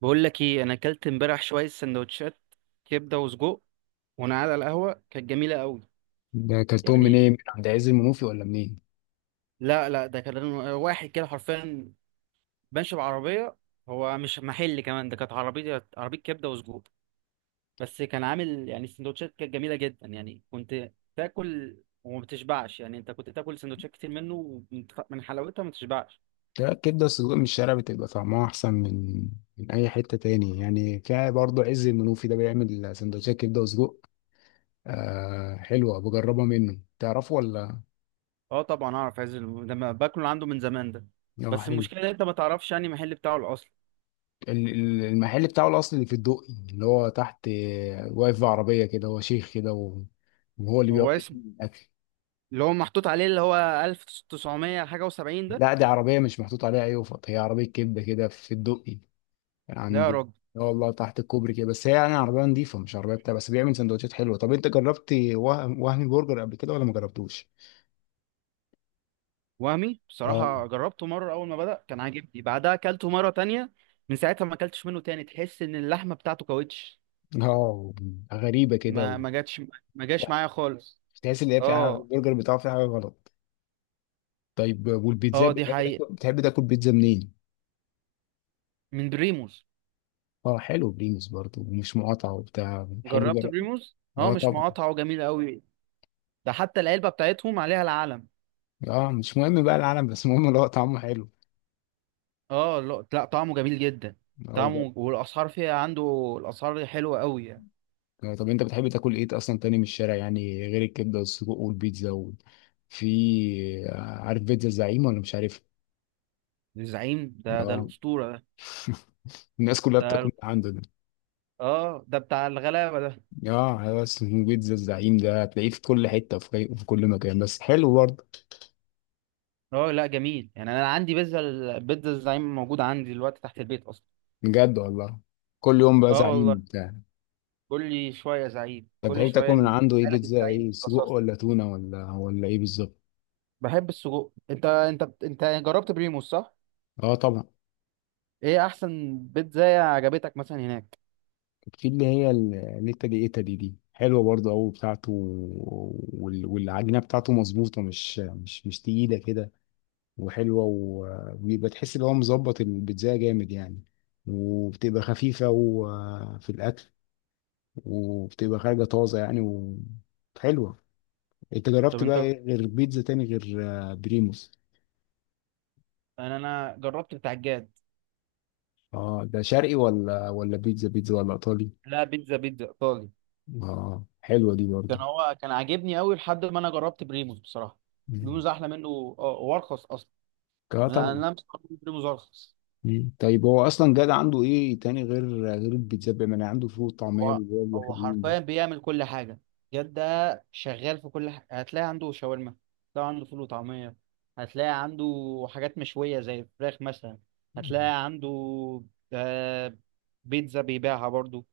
بقول لك ايه، انا اكلت امبارح شويه سندوتشات كبده وسجق وانا قاعد على القهوه، كانت جميله قوي. ده اكلتهم منين؟ يعني من عند عز المنوفي ولا منين؟ لا لا، ده كان واحد كده حرفيا ماشي بعربيه. هو مش محل كمان، ده كانت عربيه عربيه كبده وسجق. بس كان عامل يعني السندوتشات كانت جميله جدا، يعني كنت تاكل وما بتشبعش. يعني انت كنت تاكل سندوتشات كتير منه، ومن- من حلاوتها ما تشبعش. ده الكبدة السجق من الشارع بتبقى طعمها أحسن من أي حتة تاني، يعني في برضه عز المنوفي ده بيعمل سندوتشات كبدة وسجق. آه حلوة، بجربها منه، تعرفه ولا؟ اه طبعا اعرف، عايز ده ما باكله عنده من زمان ده. اه بس حلو. المشكله إن انت ما تعرفش يعني المحل بتاعه الاصلي. المحل بتاعه الأصلي اللي في الدقي، اللي هو تحت، واقف في عربية كده، هو شيخ كده وهو اللي بيقعد هو اسمه يعمل الأكل. اللي هو محطوط عليه اللي هو 1900 حاجة و70 ده. لا دي عربية مش محطوط عليها أي، أيوة، هي عربية كبدة كده في الدقي لا يا عندي. راجل. اه والله، تحت الكوبري كده، بس هي يعني عربية نظيفة مش عربية بتاع، بس بيعمل سندوتشات حلوة. طب انت جربت وهمي برجر قبل كده ولا ما جربتوش؟ وهمي اه. بصراحة جربته مرة أول ما بدأ كان عاجبني، بعدها أكلته مرة تانية. من ساعتها ما أكلتش منه تاني. تحس إن اللحمة بتاعته كاوتش. اه. غريبة كده ما ما جاتش، ما جاش معايا خالص. تحس ان هي في حاجة، اه. البرجر بتاعه في حاجة غلط. طيب والبيتزا، اه، دي بتحب تاكل حقيقة، بتحب تاكل بيتزا منين؟ من بريموز. اه حلو، بريموس برضه ومش مقاطعة وبتاع، حلو، جربت جرب. بريموز، اه، اه مش طبعا. مقاطعة وجميل قوي. ده حتى العلبة بتاعتهم عليها العلم. اه مش مهم بقى العالم، بس المهم اللي هو طعمه حلو. اه، لا لا، طعمه جميل جدا. اه، طعمه والأسعار، فيها عنده الأسعار حلوة قوي يعني. طب انت بتحب تاكل ايه اصلا تاني من الشارع يعني، غير الكبده والسجق والبيتزا في، عارف بيتزا الزعيم ولا مش عارف؟ الزعيم ده اه. الأسطورة ده. الناس كلها بتاكل ده من عنده ده. اه، ده بتاع الغلابه ده. اه بس بيتزا الزعيم ده هتلاقيه في كل حته، في كل مكان، بس حلو برضه. اه لا، جميل يعني. انا عندي البيتزا الزعيم موجود عندي دلوقتي تحت البيت اصلا. بجد والله، كل يوم بقى اه زعيم والله. بتاع. كل شويه زعيم، طب كل بتحب تاكل شويه من عنده ايه؟ نجيلك. بيتزا، الزعيم ايه، سجق، بترصصني. ولا تونه، ولا ايه بالظبط؟ بحب السجق. انت انت جربت بريموس صح؟ اه طبعا. ايه احسن بيتزا عجبتك مثلا هناك؟ في اللي هي النيتا دي، ايتا دي حلوه برضه قوي بتاعته، والعجينه بتاعته مظبوطه، مش تقيله كده، وحلوه، وبيبقى تحس ان هو مظبط البيتزا جامد يعني، وبتبقى خفيفه وفي الاكل، وبتبقى خارجه طازه يعني، وحلوه. انت طب جربت بقى انت، إيه غير بيتزا تاني، غير… بريموس. انا جربت بتاع الجاد. اه ده شرقي ولا بيتزا بيتزا، ولا ايطالي؟ لا بيتزا بيتزا ايطالي. اه حلوه دي برضه. كان عاجبني قوي لحد ما انا جربت بريموس بصراحه. مم. بريموس احلى منه. اه وارخص اصلا. اه انا طبعا. أنا مستغرب إن بريموس ارخص. مم. طيب هو اصلا جاد عنده ايه تاني، غير البيتزا؟ بيعمل عنده فول وطعميه هو بالواجب، هو حلوين برضه. حرفيا بيعمل كل حاجة. جد ده شغال في كل حاجة. هتلاقي عنده شاورما، هتلاقي عنده فول وطعمية، هتلاقي عنده حاجات مشوية زي الفراخ مثلا، مم. هتلاقي عنده آه، بيتزا بيبيعها برضو.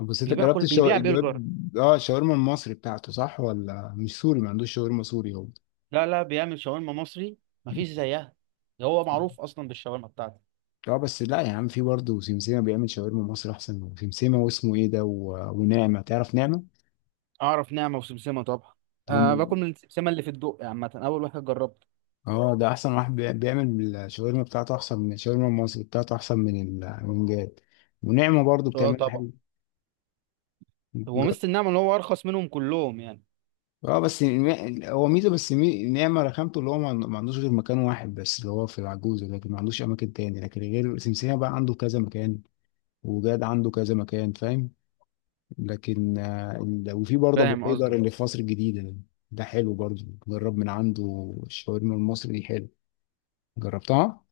بس انت جربت بيبيع جربت، برجر. اه الشاورما المصري بتاعته صح، ولا مش سوري؟ ما عندوش شاورما سوري هو؟ لا لا، بيعمل شاورما مصري، مفيش زيها. ده هو معروف أصلا بالشاورما بتاعته. اه، بس لا يا عم، في برضه سمسمه بيعمل شاورما مصري احسن منه. سمسمه، واسمه ايه ده ونعمه، تعرف نعمه؟ أعرف نعمة وسمسمة طبعا. هم. أه، باكل من السمسمة اللي في الدق عامة، أول واحد جربته. اه ده احسن واحد بيعمل الشاورما بتاعته احسن من الشاورما المصري بتاعته، احسن من من جاد. ونعمه برضه اه بتعملها. طبعا. هو حلو. ميزة النعمة إن هو أرخص منهم كلهم يعني. اه بس هو ميزه، بس نعمه رخامته اللي هو، ما عندوش غير مكان واحد بس، اللي هو في العجوزه، لكن ما عندوش اماكن تاني، لكن غير سمسيه بقى عنده كذا مكان، وجاد عنده كذا مكان، فاهم. لكن وفي برضه ابو فاهم حيدر قصدك. اللي في مصر الجديده ده، ده حلو برضه، جرب من عنده الشاورما المصري دي، حلو. جربتها؟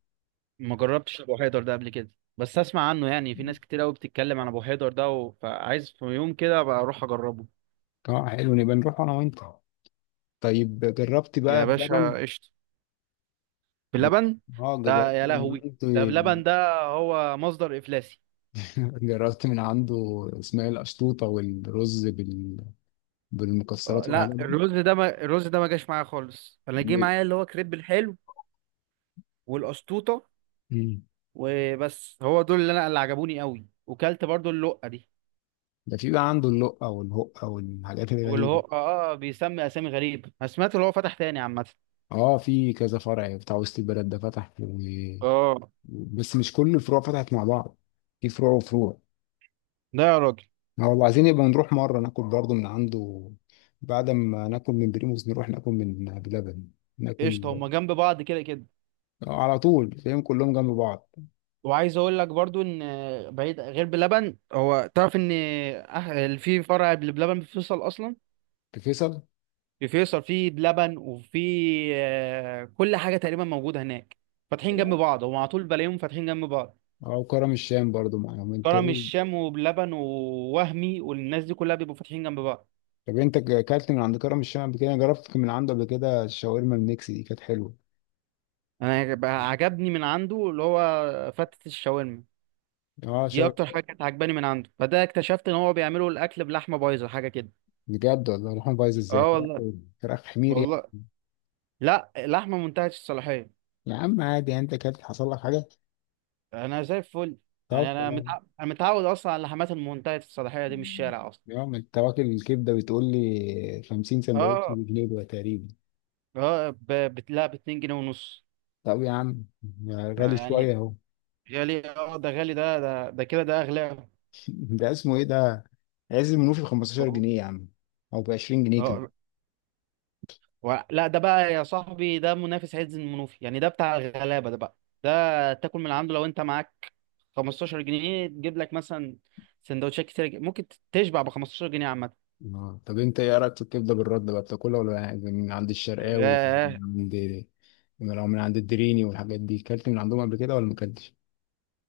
ما جربتش ابو حيدر ده قبل كده، بس اسمع عنه يعني. في ناس كتير قوي بتتكلم عن ابو حيدر ده فعايز في يوم كده ابقى اروح اجربه. اه حلو، نبقى نروح انا وانت. طيب جربت يا بقى بلبن؟ باشا قشطه. ب- بلبن؟ اه ده جربت يا من لهوي، عنده. ده بلبن ده هو مصدر افلاسي. جربت من عنده اسماعيل قشطوطه والرز بال، بالمكسرات والحاجات لا دي. الرز ده ما... الرز ده ما جاش معايا خالص. انا جه معايا اللي هو كريب الحلو والقشطوطه مم. وبس. هو دول اللي انا اللي عجبوني قوي، وكلت برضو اللقه دي. ده في بقى عنده اللقة والهقة والحاجات واللي هو الغريبة. بيسمي اسامي غريب. انا سمعت اللي هو فتح تاني عامه. اه في كذا فرع بتاع وسط البلد ده فتح اه. بس مش كل الفروع فتحت مع بعض، في فروع وفروع. ده يا راجل. ما والله عايزين يبقى نروح مرة ناكل برضه من عنده، بعد ما ناكل من بريموس نروح ناكل من بلبن، ناكل. قشطه، هما جنب بعض كده كده. على طول، فاهم، كلهم جنب بعض. وعايز اقول لك برضو ان بعيد غير بلبن، هو تعرف ان في فرع بلبن في فيصل اصلا. في فيصل. في فيصل، في بلبن وفي كل حاجه تقريبا موجوده هناك. فاتحين جنب بعض هم، على طول بلاقيهم فاتحين جنب بعض. اه، وكرم الشام برضو معاهم، انت كرم ايه؟ الشام وبلبن ووهمي والناس دي كلها بيبقوا فاتحين جنب بعض. طب انت اكلت من عند كرم الشام قبل كده؟ جربت من عنده قبل كده؟ الشاورما الميكس دي كانت حلوه. انا بقى عجبني من عنده اللي هو فتة الشاورما. اه دي اكتر حاجه كانت عجباني من عنده. فده اكتشفت ان هو بيعملوا الاكل بلحمه بايظه حاجه كده. بجد والله، روحهم بايظ ازاي، اه فراخ، والله. فراخ حمير والله. يعني. لا، لحمه منتهيه الصلاحيه. يا عم عادي يعني، انت كانت حصل لك حاجه؟ انا زي الفل. يعني طب خلاص. انا متعود اصلا على اللحمات المنتهيه الصلاحيه دي من الشارع اصلا. يا عم انت واكل الكبده، بتقول لي 50 سندوتش اه. بجنيه ده تقريبا؟ اه لا، ب 2 جنيه ونص. طب يا عم، غالي يعني شويه اهو. غالي، اه ده غالي، ده ده كده، ده اغلى. ده اسمه ايه ده؟ عز المنوفي ب 15 والله. جنيه يا عم، او ب 20 جنيه كمان. اه. لا ده بقى يا صاحبي، ده منافس عز المنوفي يعني. ده بتاع الغلابه ده بقى. ده تاكل من عنده لو انت معاك 15 جنيه تجيب لك مثلا سندوتشات كتير. ممكن تشبع ب 15 جنيه عامه. اه طب انت ايه رايك في الكبده بالرد بقى، بتاكلها ولا من عند الشرقاوي يعني؟ ياه. من عند، لو من عند الدريني والحاجات دي، كلت من عندهم قبل كده ولا ما كلتش؟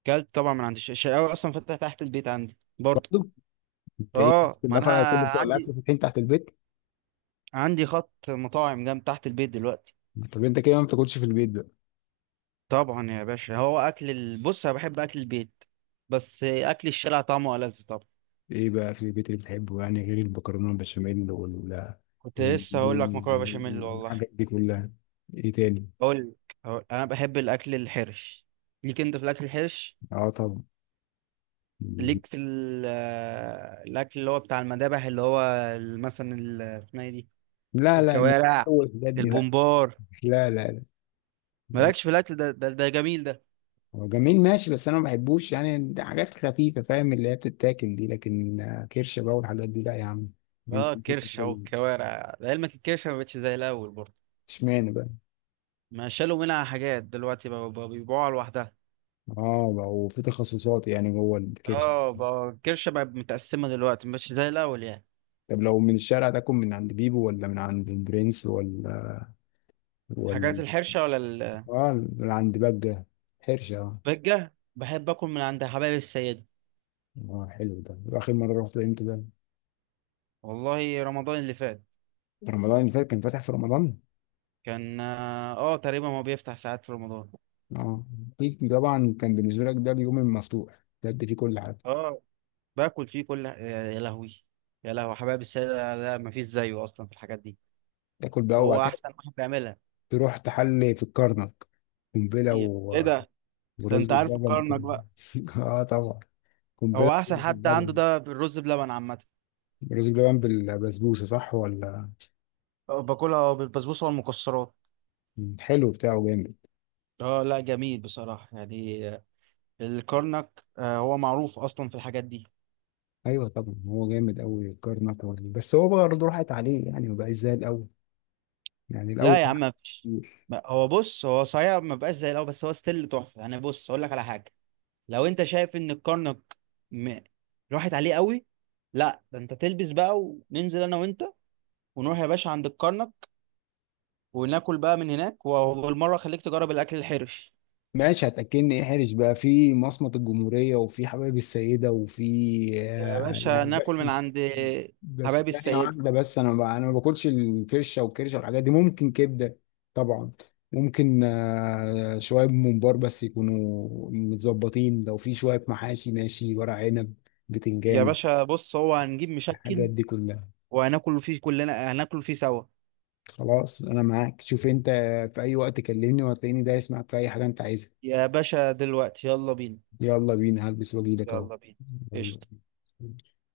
كلت طبعا من عند الشقاوي، اصلا فاتحه تحت البيت عندي برضه. انت ايه، الناس اه ما كلها انا فعلا كل بتوع الاكل عندي فاتحين تحت البيت؟ عندي خط مطاعم جنب تحت البيت دلوقتي. طب انت كده ما بتاكلش في البيت بقى؟ طبعا يا باشا، هو اكل بص، انا بحب اكل البيت، بس اكل الشارع طعمه ألذ طبعا. ايه بقى في البيت اللي بتحبه يعني، غير المكرونه البشاميل وال، كنت لسه هقول لك مكرونه بشاميل والله. والحاجات دي كلها؟ ايه تاني؟ اقول لك، انا بحب الاكل الحرش. ليك انت في الاكل الحرش؟ اه طبعا. ليك في الاكل اللي هو بتاع المذابح، اللي هو اسمها ايه دي، لا لا الكوارع، اول الحاجات دي لا. البومبار. لا لا. لا. مالكش في الاكل ده؟ ده جميل ده. هو جميل ماشي، بس انا ما بحبوش يعني، ده حاجات خفيفه فاهم اللي هي بتتاكل دي، لكن كرش بقى والحاجات دي لا يا عم. اه انت الكرش او بتاكل؟ الكوارع، لعلمك الكرشه ما بقتش زي الاول برضه. اشمعنى بقى؟ ما شالوا منها حاجات دلوقتي، بقى بيبيعوها لوحدها. اه بقى، وفي تخصصات يعني جوه الكرش. اه بقى الكرشة بقت متقسمة دلوقتي، مش زي الأول يعني. طب لو من الشارع تاكل من عند بيبو، ولا من عند البرنس، ولا، حاجات ولا، الحرشة ولا؟ اه من عند بجة؟ حرشة اه. البجة بحب أكل من عند حبايب السيدة. حلو ده، واخر مرة رحت امتى ده؟ والله رمضان اللي فات. في رمضان اللي فات؟ كان فاتح في رمضان؟ كان تقريبا هو بيفتح ساعات في رمضان. اه. أكيد طبعا، كان بالنسبة لك ده اليوم المفتوح بجد، فيه كل حاجة. اه. باكل فيه كل، يا لهوي. يا لهوي، حبايب السيدة لا مفيش زيه أصلا في الحاجات دي. تاكل بقى وبعد هو كده أحسن واحد بيعملها. تروح تحلي في الكرنك، قنبلة ايه؟ ده؟ ده انت ورز عارف بلبن. الكرنك بقى. اه طبعا، هو قنبلة أحسن ورز حد عنده بلبن. ده بالرز بلبن عامة. رز بلبن بالبسبوسة صح ولا؟ باكلها بالبسبوسة والمكسرات. حلو بتاعه جامد. اه لا، جميل بصراحة يعني. الكرنك هو معروف أصلا في الحاجات دي. ايوه طبعا، هو جامد قوي كارناك برضه، بس هو برضه راحت عليه يعني، ما بقاش زي الاول، يعني الاول لا يا عم، مفيش. كان- هو بص، هو صحيح ما بقاش زي الأول، بس هو ستيل تحفة يعني. بص أقول لك على حاجة، لو أنت شايف إن الكرنك م... راحت عليه قوي، لا ده أنت تلبس بقى، وننزل أنا وأنت، ونروح يا باشا عند الكرنك، وناكل بقى من هناك، وبالمرة خليك تجرب الأكل الحرش. ماشي، هتاكلني ايه؟ حرج بقى في مصمت الجمهوريه، وفي حبايب السيده، وفي، يا باشا يعني، ناكل من بس، عند بس حبايب ثانيه السيدة. واحده، بس انا ما باكلش الفرشه والكرشه والحاجات دي، ممكن كبده طبعا، ممكن شويه ممبار بس يكونوا متظبطين، لو في شويه محاشي ماشي، ورق عنب، يا بتنجان، باشا بص، هو هنجيب الحاجات مشكل دي كلها. وهناكل فيه كلنا، هناكل فيه سوا. خلاص انا معاك، شوف انت، في اي وقت كلمني وهتلاقيني دايس معاك في اي حاجه انت عايزها. يا باشا دلوقتي يلا بينا. يلا بينا، هلبس واجيلك اهو. يلا بينا، يلا. قشطة.